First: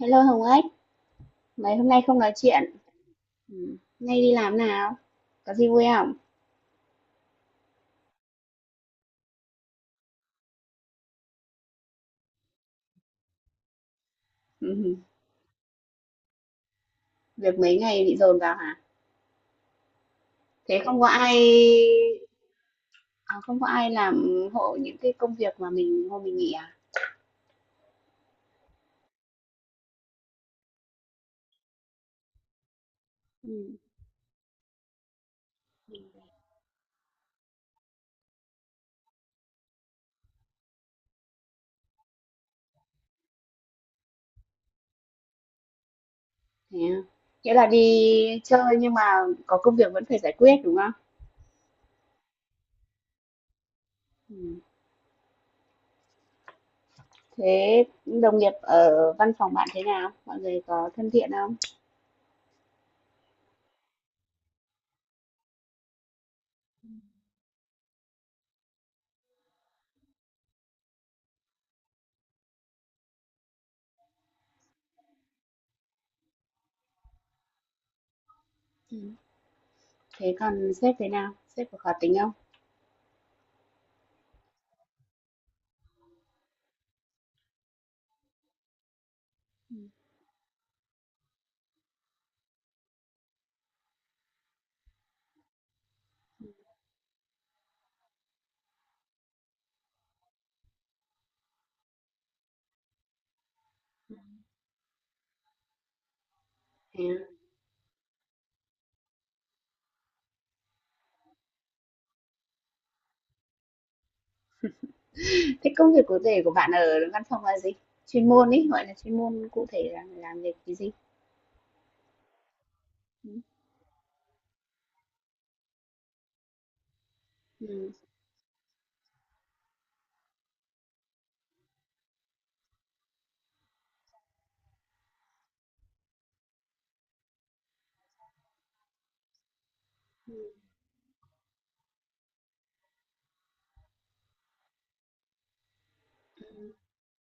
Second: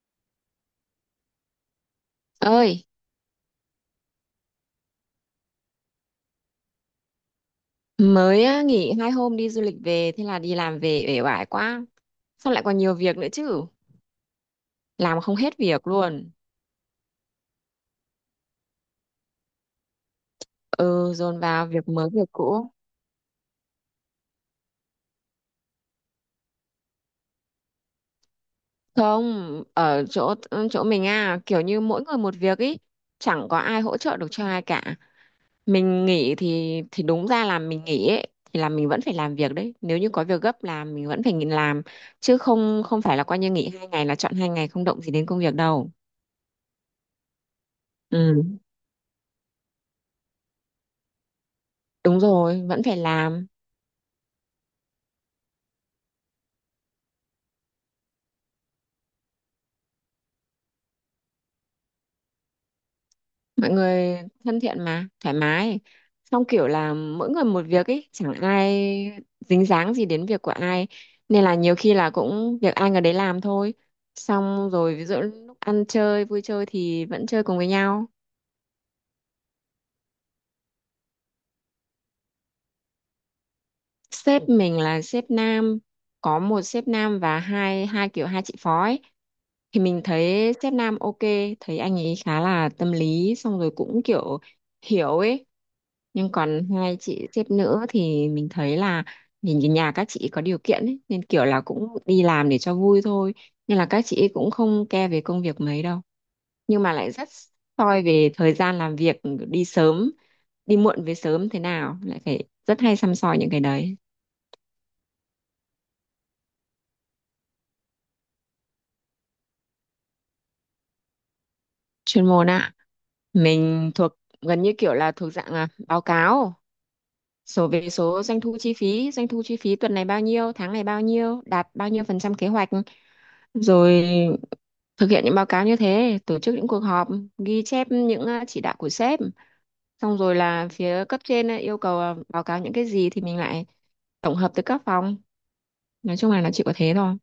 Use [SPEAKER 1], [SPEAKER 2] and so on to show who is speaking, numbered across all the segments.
[SPEAKER 1] Hello Hồng Ếch, mấy hôm nay không nói chuyện.
[SPEAKER 2] Ơi,
[SPEAKER 1] Ừ. Nay đi làm nào? Có gì vui không?
[SPEAKER 2] mới á, nghỉ 2 hôm đi du lịch về, thế là đi làm về uể oải quá. Sao lại còn nhiều việc nữa chứ.
[SPEAKER 1] Ừ.
[SPEAKER 2] Làm không hết việc luôn.
[SPEAKER 1] Việc mấy ngày bị dồn vào hả? Thế không có
[SPEAKER 2] Ừ,
[SPEAKER 1] ai
[SPEAKER 2] dồn vào việc mới việc cũ.
[SPEAKER 1] à, không có ai làm hộ những cái công việc mà mình hôm mình nghỉ à?
[SPEAKER 2] Không, ở chỗ mình à, kiểu như mỗi người một việc ý. Chẳng
[SPEAKER 1] Ừ.
[SPEAKER 2] có ai hỗ trợ được cho ai cả. Mình nghỉ thì đúng ra là mình nghỉ ấy, thì là mình vẫn phải làm việc đấy, nếu như có việc gấp làm mình vẫn phải nghỉ làm. Chứ không không phải là coi như nghỉ 2 ngày là chọn 2 ngày không động gì đến công việc đâu.
[SPEAKER 1] Thế à? Nghĩa là đi
[SPEAKER 2] Ừ,
[SPEAKER 1] chơi nhưng mà có công việc vẫn phải giải quyết đúng không?
[SPEAKER 2] đúng rồi, vẫn phải làm.
[SPEAKER 1] Ừ. Thế đồng nghiệp ở văn phòng bạn thế nào? Mọi người có thân thiện không?
[SPEAKER 2] Mọi người thân thiện mà thoải mái, xong kiểu là mỗi người một việc ấy, chẳng ai dính dáng gì đến việc của ai, nên là nhiều khi là cũng việc ai người đấy làm thôi. Xong rồi ví dụ lúc ăn chơi vui chơi thì vẫn chơi cùng với nhau.
[SPEAKER 1] Ừ. Thế còn sếp thế nào? Sếp có khó tính
[SPEAKER 2] Sếp mình là sếp nam, có một sếp nam và hai hai kiểu hai chị phó ấy. Thì mình thấy sếp nam ok, thấy anh ấy khá là tâm lý, xong rồi cũng kiểu hiểu ấy. Nhưng còn hai chị sếp nữ thì mình thấy là nhìn cái nhà các chị có điều kiện ấy, nên kiểu là cũng đi làm để cho vui thôi. Nên là các chị ấy cũng không care về công việc mấy đâu, nhưng mà lại
[SPEAKER 1] không?
[SPEAKER 2] rất soi về thời gian làm việc. Đi sớm, đi muộn, về sớm thế nào lại phải rất hay săm soi những cái đấy.
[SPEAKER 1] Thế công việc cụ thể của bạn ở văn phòng là gì? Chuyên môn ấy, gọi là, chuyên môn cụ thể là làm việc cái gì?
[SPEAKER 2] Chuyên môn ạ.
[SPEAKER 1] Ừm.
[SPEAKER 2] Mình thuộc, gần như kiểu là thuộc dạng báo cáo số về số doanh thu chi phí, doanh thu chi phí tuần này bao nhiêu, tháng này bao nhiêu, đạt bao nhiêu phần trăm kế hoạch, rồi thực hiện những báo cáo như thế, tổ chức những cuộc họp, ghi chép những chỉ đạo của sếp. Xong rồi là phía cấp trên yêu cầu báo cáo những cái gì thì mình lại tổng hợp từ các phòng. Nói chung là nó chỉ có thế thôi,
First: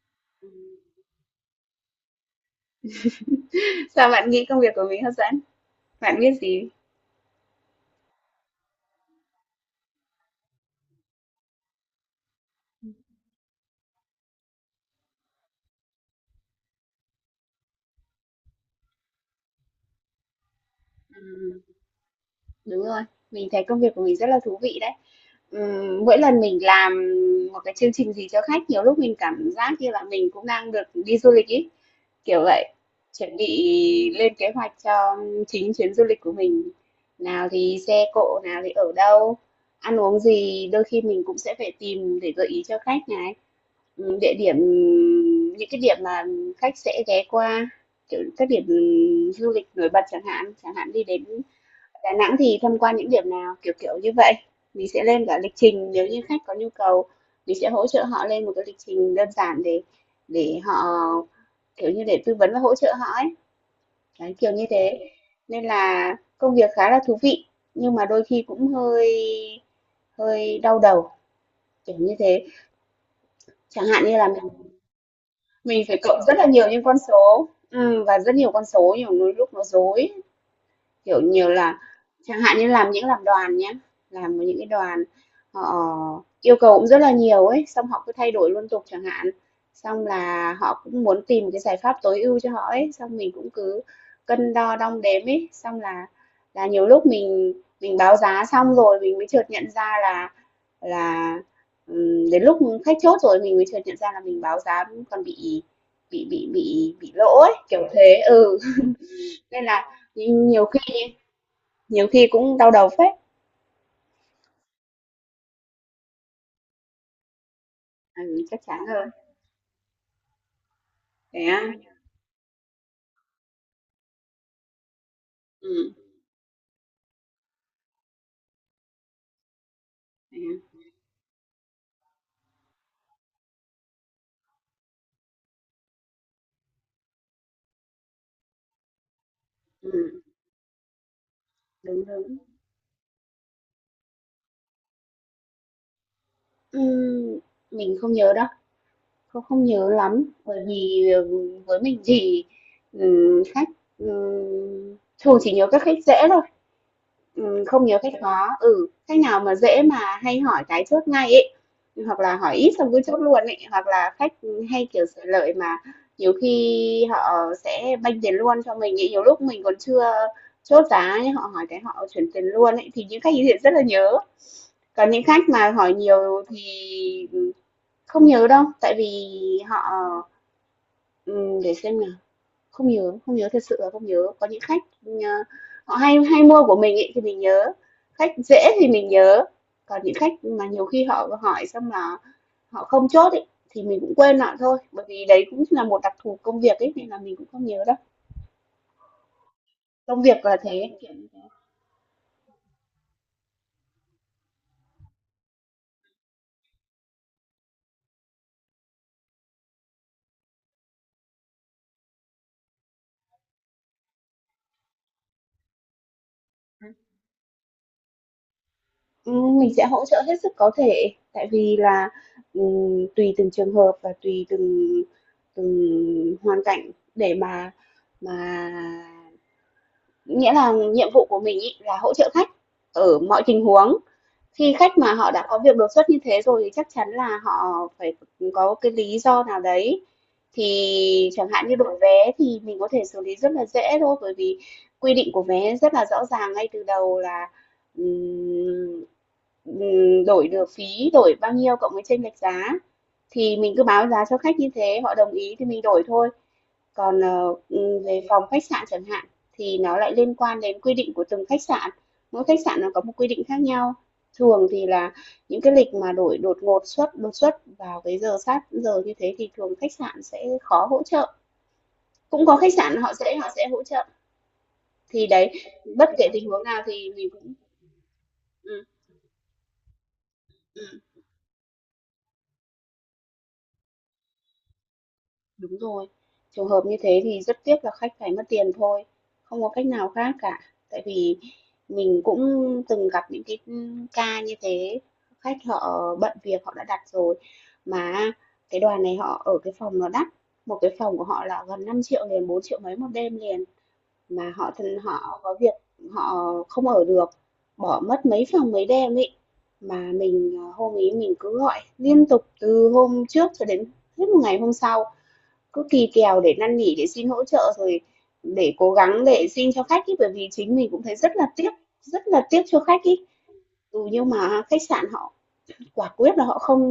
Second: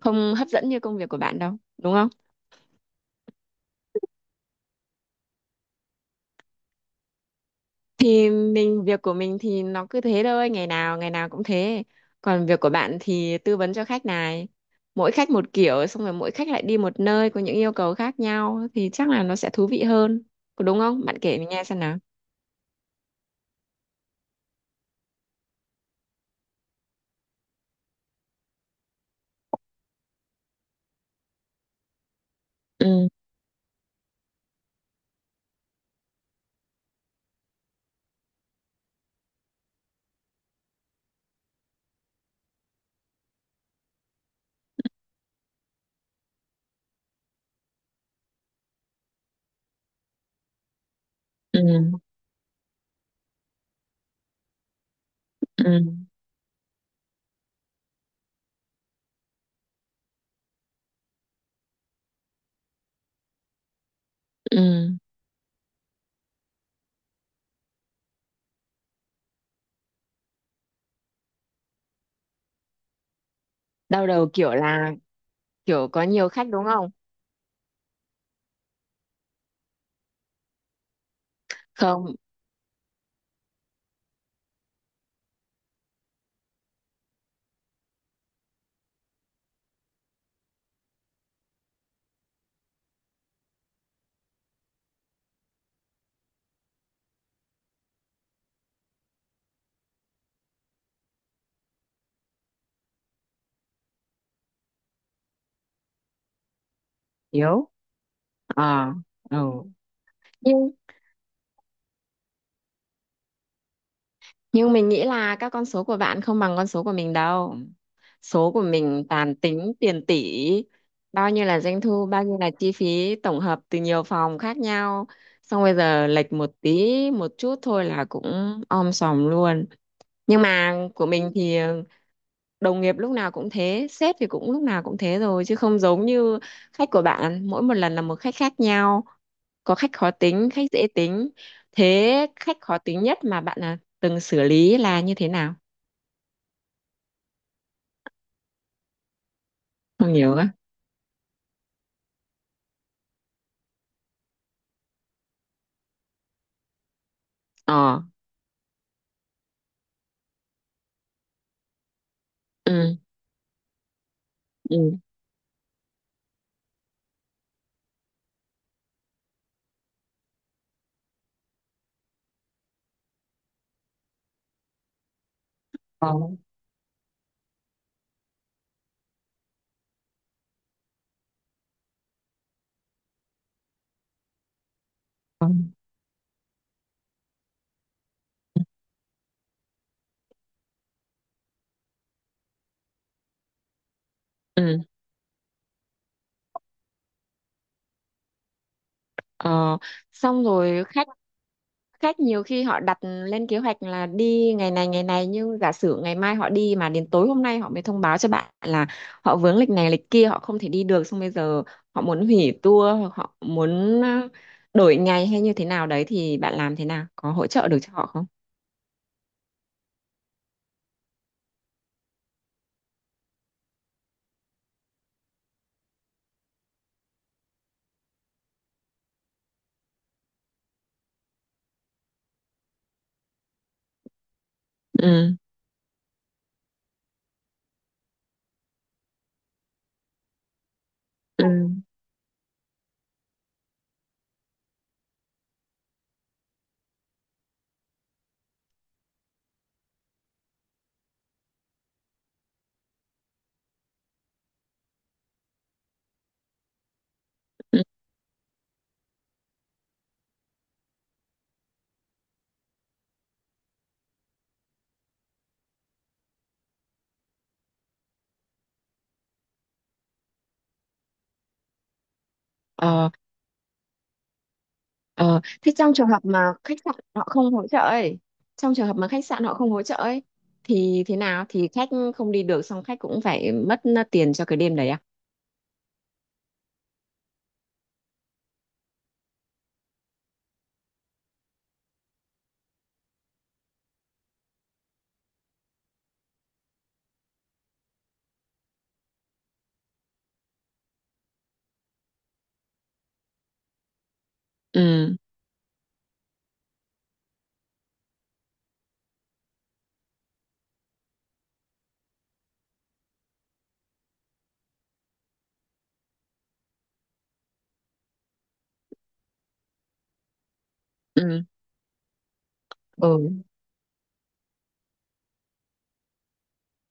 [SPEAKER 2] không hấp dẫn như công việc của bạn đâu đúng không.
[SPEAKER 1] Sao bạn nghĩ công việc của mình hấp dẫn? Bạn biết gì?
[SPEAKER 2] Thì mình, việc của mình thì nó cứ thế thôi, ngày nào cũng thế. Còn việc của bạn thì tư vấn cho khách này, mỗi khách một kiểu, xong rồi mỗi khách lại đi một nơi có những yêu cầu khác nhau thì chắc là nó sẽ thú vị hơn. Có đúng không, bạn kể mình
[SPEAKER 1] ừm,
[SPEAKER 2] nghe xem nào.
[SPEAKER 1] Đúng rồi, mình thấy công việc của mình rất là thú vị đấy. Mỗi lần mình làm một cái chương trình gì cho khách, nhiều lúc mình cảm giác như là mình cũng đang được đi du lịch ý. Kiểu vậy,
[SPEAKER 2] Ừ.
[SPEAKER 1] chuẩn bị lên kế hoạch cho chính chuyến du lịch của mình. Nào thì xe cộ, nào thì ở đâu, ăn uống gì, đôi khi mình cũng sẽ phải tìm để gợi ý cho khách này. Ừ. Địa điểm, những cái điểm mà khách sẽ ghé qua, kiểu các điểm du lịch nổi bật chẳng hạn, chẳng hạn đi đến
[SPEAKER 2] Ừ.
[SPEAKER 1] Đà Nẵng thì tham quan những điểm nào, kiểu kiểu như vậy. Mình sẽ lên cả lịch
[SPEAKER 2] Ừ.
[SPEAKER 1] trình nếu như khách có nhu cầu, mình sẽ hỗ trợ họ lên một cái lịch trình đơn giản để họ, kiểu như để tư vấn và hỗ trợ họ ấy, đấy, kiểu như
[SPEAKER 2] Ừ,
[SPEAKER 1] thế. Nên là công việc khá là thú vị, nhưng mà đôi khi cũng hơi hơi đau đầu, kiểu như thế. Chẳng hạn
[SPEAKER 2] đau
[SPEAKER 1] như là
[SPEAKER 2] đầu
[SPEAKER 1] mình
[SPEAKER 2] kiểu là
[SPEAKER 1] mình
[SPEAKER 2] kiểu
[SPEAKER 1] phải
[SPEAKER 2] có
[SPEAKER 1] cộng
[SPEAKER 2] nhiều
[SPEAKER 1] rất là
[SPEAKER 2] khách đúng
[SPEAKER 1] nhiều những
[SPEAKER 2] không?
[SPEAKER 1] con số, và rất nhiều con số, nhiều lúc nó rối. Kiểu nhiều là
[SPEAKER 2] Không,
[SPEAKER 1] chẳng hạn như làm đoàn nhá, làm những cái đoàn họ yêu cầu cũng rất là nhiều ấy, xong họ cứ thay đổi liên tục chẳng hạn. Xong là họ cũng muốn tìm cái giải pháp tối ưu cho họ ấy, xong mình cũng cứ cân đo đong đếm ấy, xong là nhiều lúc mình báo giá xong rồi mình mới chợt nhận ra là đến lúc khách chốt rồi mình mới chợt nhận ra là mình báo giá còn bị lỗ ấy,
[SPEAKER 2] yếu.
[SPEAKER 1] kiểu thế. Ừ,
[SPEAKER 2] Ờ, ừ.
[SPEAKER 1] nên là nhiều
[SPEAKER 2] Nhưng
[SPEAKER 1] khi nhiều khi cũng đau đầu phết.
[SPEAKER 2] nhưng mình nghĩ là các con số của bạn không bằng con số của mình đâu.
[SPEAKER 1] Ừ,
[SPEAKER 2] Số
[SPEAKER 1] chắc
[SPEAKER 2] của
[SPEAKER 1] chắn
[SPEAKER 2] mình
[SPEAKER 1] rồi.
[SPEAKER 2] toàn tính tiền tỷ, bao
[SPEAKER 1] Thế
[SPEAKER 2] nhiêu là
[SPEAKER 1] á?
[SPEAKER 2] doanh thu, bao nhiêu là chi phí tổng hợp từ nhiều phòng khác nhau. Xong bây
[SPEAKER 1] Ừm,
[SPEAKER 2] giờ lệch một tí, một chút thôi là cũng om sòm luôn.
[SPEAKER 1] thế
[SPEAKER 2] Nhưng mà
[SPEAKER 1] á?
[SPEAKER 2] của mình thì đồng nghiệp lúc nào cũng thế, sếp thì cũng lúc nào cũng thế rồi, chứ không giống như khách của bạn mỗi một lần là một khách khác nhau, có khách khó
[SPEAKER 1] Ừm,
[SPEAKER 2] tính khách dễ tính.
[SPEAKER 1] đúng,
[SPEAKER 2] Thế
[SPEAKER 1] đúng.
[SPEAKER 2] khách khó tính nhất mà bạn là từng xử lý là như thế nào?
[SPEAKER 1] Ừm, mình không nhớ đâu, không không nhớ
[SPEAKER 2] Không
[SPEAKER 1] lắm,
[SPEAKER 2] nhiều á.
[SPEAKER 1] bởi vì, với mình thì, khách, ừm, thường chỉ nhớ các khách dễ thôi. Không nhiều
[SPEAKER 2] Ờ.
[SPEAKER 1] khách khó, khách nào mà dễ mà hay hỏi cái chốt ngay ấy, hoặc là hỏi ít xong
[SPEAKER 2] Ừ.
[SPEAKER 1] cứ chốt luôn ấy, hoặc là khách hay,
[SPEAKER 2] Ừ.
[SPEAKER 1] kiểu, sở lợi mà nhiều khi họ sẽ banh tiền luôn cho mình ấy, nhiều lúc mình còn chưa chốt giá nhá, họ hỏi cái họ chuyển tiền luôn ấy, thì những khách ấy thì rất là nhớ. Còn những khách mà hỏi
[SPEAKER 2] Ờ.
[SPEAKER 1] nhiều thì, ừ, không nhớ đâu, tại vì họ, để xem nào. Không nhớ, không nhớ, thật sự là không nhớ. Có những khách,
[SPEAKER 2] Ờ.
[SPEAKER 1] họ hay hay mua của mình ấy thì mình nhớ, khách dễ thì mình nhớ, còn những khách mà nhiều khi họ hỏi xong là họ không chốt ấy thì mình cũng quên lại thôi,
[SPEAKER 2] Ừ.
[SPEAKER 1] bởi vì đấy cũng là một đặc thù công việc ấy nên là mình cũng không nhớ đâu.
[SPEAKER 2] Ờ.
[SPEAKER 1] Công việc
[SPEAKER 2] Xong
[SPEAKER 1] là
[SPEAKER 2] rồi
[SPEAKER 1] thế.
[SPEAKER 2] khách, khách nhiều khi họ đặt lên kế hoạch là đi ngày này ngày này, nhưng giả sử ngày mai họ đi mà đến tối hôm nay họ mới thông báo cho bạn là họ vướng lịch này lịch kia, họ không thể đi được, xong bây giờ họ muốn hủy tour hoặc họ muốn đổi ngày hay như thế nào đấy, thì bạn làm thế nào, có hỗ trợ được cho họ không?
[SPEAKER 1] Ừ, mình sẽ hỗ trợ hết sức có thể tại vì là, tùy từng trường hợp và tùy từng từng hoàn cảnh để mà nghĩa là nhiệm vụ của mình ấy là hỗ trợ khách ở mọi tình huống. Khi khách mà họ
[SPEAKER 2] Ừ.
[SPEAKER 1] đã có việc đột xuất như thế rồi thì chắc chắn là họ phải có cái lý do nào đấy. Thì
[SPEAKER 2] Ừ.
[SPEAKER 1] chẳng hạn như đổi vé thì mình có thể xử lý rất là dễ thôi, bởi vì quy định của vé rất là rõ ràng ngay từ đầu là, ừm, đổi được phí, đổi bao nhiêu cộng với chênh lệch giá. Thì mình cứ báo giá cho khách như thế, họ đồng ý thì mình đổi thôi. Còn,
[SPEAKER 2] Ừ.
[SPEAKER 1] về phòng khách sạn chẳng hạn, thì nó lại liên quan đến quy định của từng khách sạn, mỗi khách sạn nó có một quy định khác nhau. Thường thì là những cái lịch mà đổi đột xuất vào cái giờ sát giờ như thế thì thường khách sạn sẽ khó hỗ trợ. Cũng có khách sạn
[SPEAKER 2] Ờ.
[SPEAKER 1] họ sẽ hỗ trợ, thì
[SPEAKER 2] Ờ,
[SPEAKER 1] đấy,
[SPEAKER 2] thế trong
[SPEAKER 1] bất
[SPEAKER 2] trường hợp
[SPEAKER 1] kể tình
[SPEAKER 2] mà
[SPEAKER 1] huống
[SPEAKER 2] khách
[SPEAKER 1] nào
[SPEAKER 2] sạn
[SPEAKER 1] thì
[SPEAKER 2] họ
[SPEAKER 1] mình cũng
[SPEAKER 2] không hỗ trợ ấy, trong
[SPEAKER 1] ừm.
[SPEAKER 2] trường hợp mà khách sạn họ không hỗ trợ ấy thì thế nào, thì khách không đi được xong khách cũng phải mất tiền cho cái đêm đấy à?
[SPEAKER 1] Đúng rồi. Trường hợp như thế thì rất tiếc là khách phải mất tiền thôi, không có cách nào khác cả. Tại vì mình cũng từng gặp những cái, ca như thế, khách họ bận việc họ đã đặt rồi mà cái đoàn này họ ở cái phòng nó đắt, một cái phòng của họ là gần 5 triệu liền, 4 triệu mấy một đêm liền mà họ thân
[SPEAKER 2] Ừ.
[SPEAKER 1] họ có việc họ không ở được, bỏ mất mấy phòng mấy đêm ấy. Mà mình, hôm ý mình cứ gọi liên tục từ hôm trước cho đến hết một ngày hôm sau, cứ kỳ kèo để năn nỉ, để xin hỗ trợ, rồi để cố gắng để xin cho khách ý bởi vì chính mình cũng thấy
[SPEAKER 2] Ừ.
[SPEAKER 1] rất là tiếc cho khách ý.
[SPEAKER 2] Ừ.
[SPEAKER 1] Ừ, nhưng mà khách sạn họ quả quyết là họ không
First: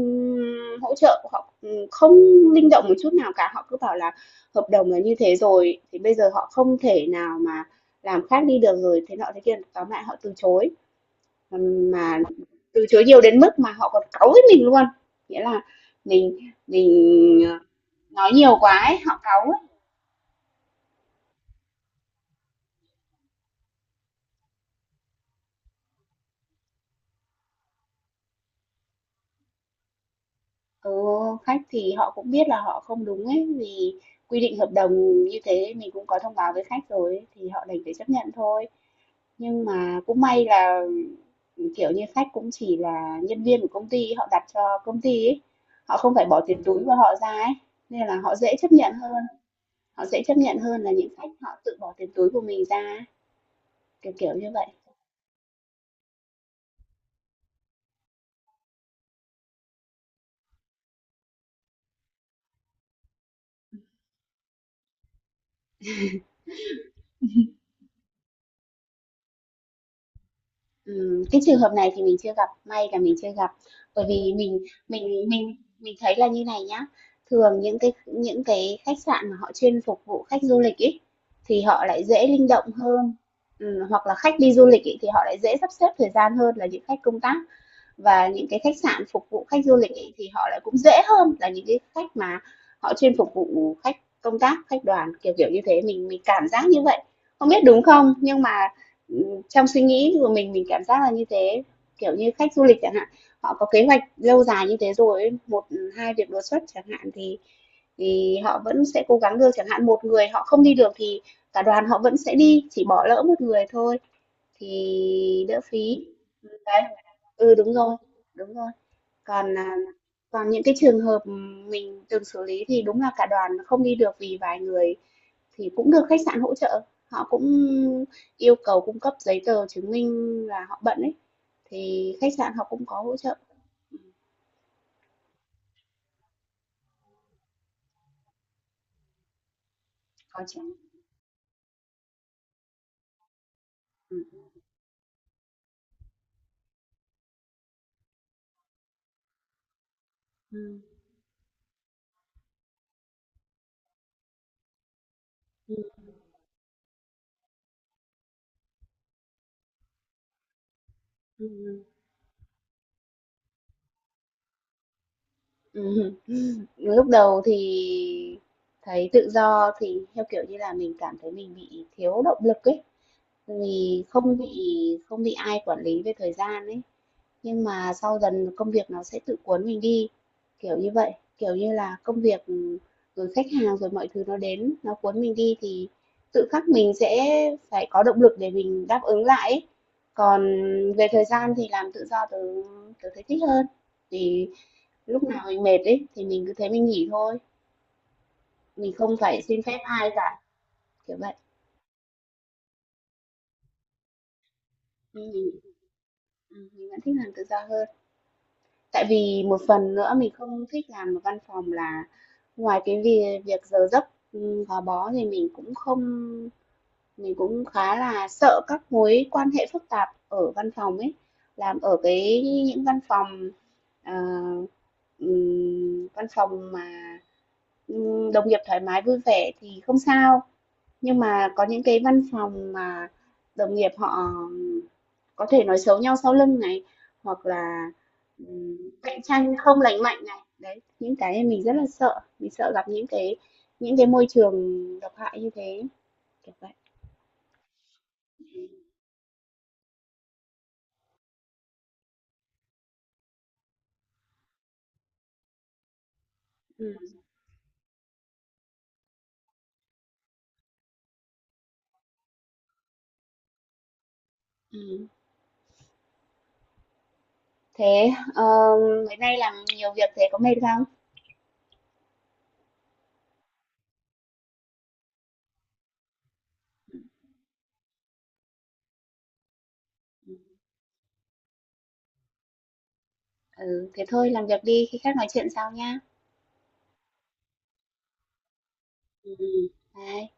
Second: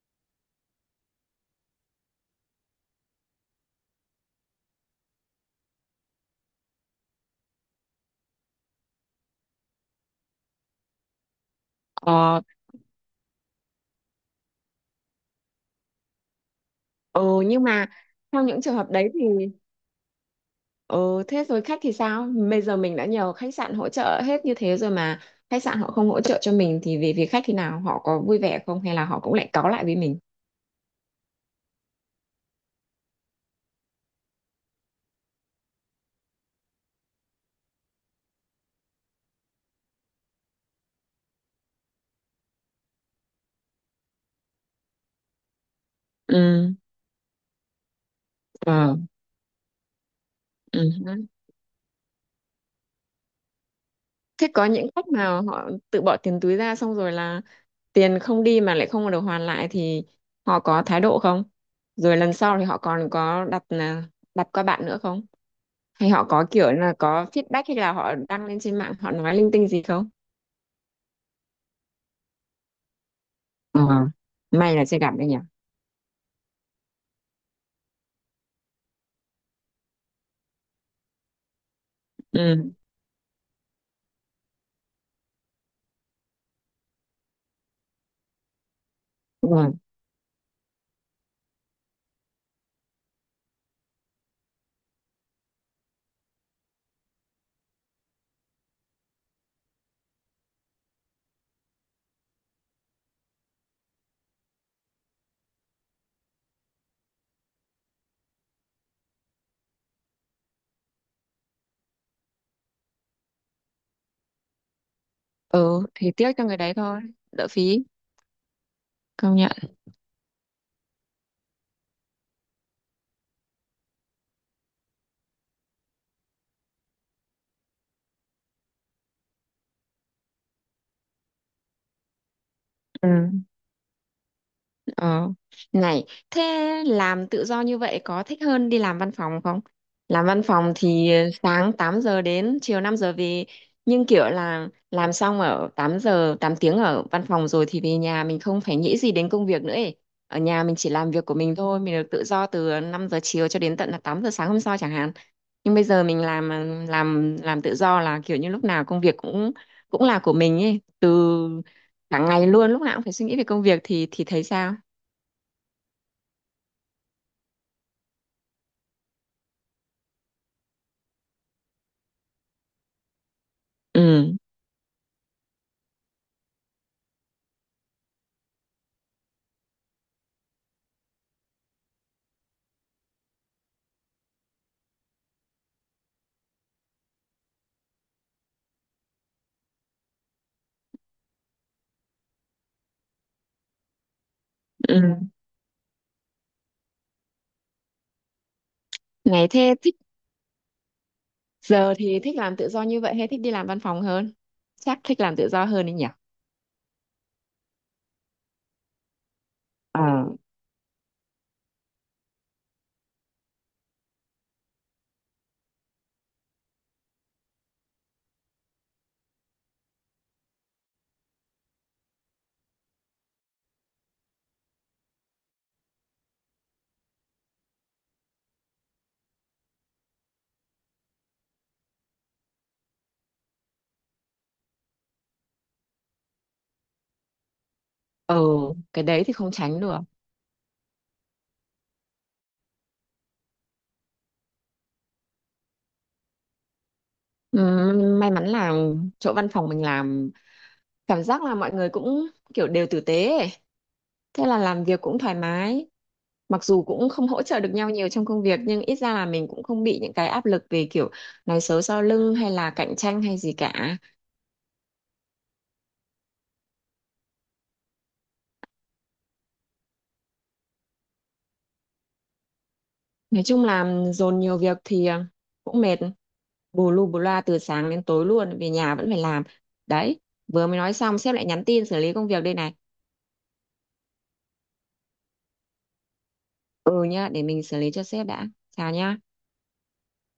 [SPEAKER 1] hỗ trợ, họ không linh động một chút nào cả, họ cứ bảo là hợp đồng là như thế rồi, thì bây giờ họ không thể nào mà làm khác đi được rồi, thế nọ thế kia, tóm lại họ từ chối. Mà mà
[SPEAKER 2] Ờ,
[SPEAKER 1] Từ chối nhiều đến mức mà họ còn cáu với mình luôn. Nghĩa là mình mình
[SPEAKER 2] ừ,
[SPEAKER 1] ờ,
[SPEAKER 2] nhưng mà
[SPEAKER 1] nói
[SPEAKER 2] trong
[SPEAKER 1] nhiều
[SPEAKER 2] những trường
[SPEAKER 1] quá
[SPEAKER 2] hợp
[SPEAKER 1] ấy,
[SPEAKER 2] đấy thì
[SPEAKER 1] họ cáu.
[SPEAKER 2] ừ, thế rồi khách thì sao, bây giờ mình đã nhờ khách sạn hỗ trợ hết như thế rồi mà khách sạn họ không hỗ trợ cho mình, thì về phía khách thì nào họ có vui vẻ không, hay là họ cũng lại cáu lại với mình?
[SPEAKER 1] Ừ, khách thì họ cũng biết là họ không đúng ấy vì quy định hợp đồng như thế mình cũng có thông báo với khách rồi ấy, thì họ đành phải chấp nhận thôi, nhưng mà cũng may là, ừ, kiểu như khách cũng chỉ là nhân viên của công ty họ đặt cho công ty ấy, họ không phải bỏ tiền
[SPEAKER 2] Ừ.
[SPEAKER 1] túi của họ ra ấy, nên là họ dễ chấp nhận
[SPEAKER 2] Ờ.
[SPEAKER 1] hơn, họ dễ chấp nhận
[SPEAKER 2] Ừ.
[SPEAKER 1] hơn là những khách họ tự bỏ tiền túi của mình ra ấy, kiểu kiểu như
[SPEAKER 2] Thế
[SPEAKER 1] vậy.
[SPEAKER 2] có những khách mà họ tự bỏ tiền túi ra xong rồi là tiền không đi mà lại không được hoàn lại thì họ có thái độ không, rồi lần sau thì họ còn có đặt, đặt qua bạn nữa không, hay họ có kiểu là có feedback hay là họ đăng lên trên mạng họ nói linh tinh gì không?
[SPEAKER 1] Cái trường hợp này thì mình chưa gặp, may là mình chưa gặp.
[SPEAKER 2] Ờ,
[SPEAKER 1] Bởi vì mình
[SPEAKER 2] may là chưa gặp đấy
[SPEAKER 1] mình
[SPEAKER 2] nhỉ.
[SPEAKER 1] mình mình thấy là như này nhá, thường những cái khách sạn mà họ chuyên phục vụ khách du lịch ấy, thì họ lại dễ linh động
[SPEAKER 2] Ừ.
[SPEAKER 1] hơn. Hoặc là khách đi du lịch ấy, thì họ lại dễ sắp xếp thời gian hơn là những khách công tác, và những cái khách sạn phục vụ khách
[SPEAKER 2] Ừ.
[SPEAKER 1] du lịch ấy, thì họ lại cũng dễ hơn là những cái khách mà họ chuyên phục vụ khách công tác khách đoàn kiểu kiểu như thế, mình cảm giác như vậy, không biết đúng không nhưng mà, trong suy nghĩ của mình cảm giác là như thế. Kiểu như khách du lịch chẳng hạn họ có kế hoạch lâu dài như thế rồi một, hai việc đột xuất chẳng hạn thì họ vẫn sẽ cố gắng được, chẳng hạn một người họ không đi được thì cả đoàn họ vẫn sẽ đi chỉ bỏ lỡ một người thôi, thì đỡ
[SPEAKER 2] Ừ,
[SPEAKER 1] phí.
[SPEAKER 2] thì tiếc cho người đấy
[SPEAKER 1] Đấy.
[SPEAKER 2] thôi. Đỡ
[SPEAKER 1] Ừ, đúng
[SPEAKER 2] phí.
[SPEAKER 1] rồi, đúng rồi.
[SPEAKER 2] Công nhận.
[SPEAKER 1] Còn, còn những cái trường hợp mình từng xử lý thì đúng là cả đoàn không đi được vì vài người thì cũng được khách sạn hỗ trợ, họ cũng yêu cầu cung cấp giấy tờ chứng minh là họ bận ấy, thì khách sạn họ cũng có
[SPEAKER 2] Ừ.
[SPEAKER 1] hỗ trợ.
[SPEAKER 2] Ờ. Này, thế làm tự do như vậy có thích hơn đi làm văn phòng không? Làm
[SPEAKER 1] Có
[SPEAKER 2] văn
[SPEAKER 1] chứ.
[SPEAKER 2] phòng thì sáng 8 giờ đến chiều 5 giờ về, nhưng kiểu là làm xong ở 8 giờ, 8 tiếng ở văn phòng rồi thì về nhà mình không phải nghĩ gì đến công việc nữa ấy. Ở nhà mình chỉ làm việc của mình thôi, mình được tự do từ 5 giờ chiều cho đến tận là 8 giờ sáng hôm sau chẳng hạn. Nhưng bây giờ mình làm, làm tự do là kiểu như lúc nào công việc cũng cũng là của mình ấy, từ
[SPEAKER 1] Ừm,
[SPEAKER 2] cả ngày luôn, lúc nào cũng phải suy nghĩ về công việc thì thấy sao?
[SPEAKER 1] ừm, Lúc đầu thì thấy tự do thì, theo kiểu như là, mình cảm thấy mình bị thiếu động lực ấy, vì
[SPEAKER 2] Ừ.
[SPEAKER 1] không bị ai quản lý về thời gian ấy. Nhưng mà sau dần công việc nó sẽ tự cuốn mình đi, kiểu như vậy. Kiểu như là công việc, ừ, rồi khách hàng, rồi mọi thứ nó đến, nó cuốn mình đi thì tự khắc mình sẽ phải có động lực để mình đáp ứng lại ấy. Còn về thời gian thì làm tự do tớ tớ thấy thích hơn. Thì lúc
[SPEAKER 2] Ừ.
[SPEAKER 1] nào mình mệt ấy thì mình cứ thế mình nghỉ thôi, mình không phải
[SPEAKER 2] Ngày
[SPEAKER 1] xin
[SPEAKER 2] thế
[SPEAKER 1] phép
[SPEAKER 2] thích.
[SPEAKER 1] ai cả, kiểu vậy.
[SPEAKER 2] Giờ thì thích làm tự do như vậy hay thích đi làm văn phòng hơn, chắc thích
[SPEAKER 1] Nên
[SPEAKER 2] làm tự
[SPEAKER 1] mình
[SPEAKER 2] do hơn đấy nhỉ.
[SPEAKER 1] ừm, mình vẫn thích làm tự do hơn. Tại vì một phần
[SPEAKER 2] Ờ.
[SPEAKER 1] nữa mình không thích làm ở văn phòng là ngoài cái việc việc giờ giấc, gò bó thì mình cũng không mình cũng khá là sợ các mối quan hệ phức tạp ở văn phòng ấy, làm ở cái những văn phòng, ờ, văn phòng mà, đồng nghiệp thoải mái vui vẻ thì không sao, nhưng mà có những cái văn phòng mà đồng nghiệp họ có thể nói xấu nhau sau lưng này, hoặc là,
[SPEAKER 2] Ừ, cái
[SPEAKER 1] cạnh
[SPEAKER 2] đấy thì không
[SPEAKER 1] tranh
[SPEAKER 2] tránh
[SPEAKER 1] không
[SPEAKER 2] được.
[SPEAKER 1] lành mạnh này, đấy, những cái mình rất là sợ, mình sợ gặp những cái môi trường độc hại như thế, kiểu vậy.
[SPEAKER 2] May mắn là chỗ văn phòng mình làm, cảm giác là mọi người cũng kiểu đều tử tế ấy. Thế là làm việc cũng thoải mái, mặc dù
[SPEAKER 1] Ừm,
[SPEAKER 2] cũng không hỗ trợ được nhau nhiều trong công việc nhưng ít ra là mình cũng không bị những cái áp lực về kiểu nói xấu sau lưng hay là cạnh tranh hay gì cả.
[SPEAKER 1] ừm. Thế, mấy nay làm nhiều việc thế có mệt không?
[SPEAKER 2] Nói chung là dồn nhiều việc thì cũng mệt, bù lu bù loa từ sáng đến tối luôn, về nhà vẫn phải làm. Đấy, vừa mới nói xong sếp lại nhắn tin xử lý công việc đây này.
[SPEAKER 1] Ừ, thế thôi làm việc đi, khi khác nói chuyện sau nhá.
[SPEAKER 2] Ừ nhá, để mình xử lý cho sếp đã. Chào nhá.
[SPEAKER 1] Ừ, bye.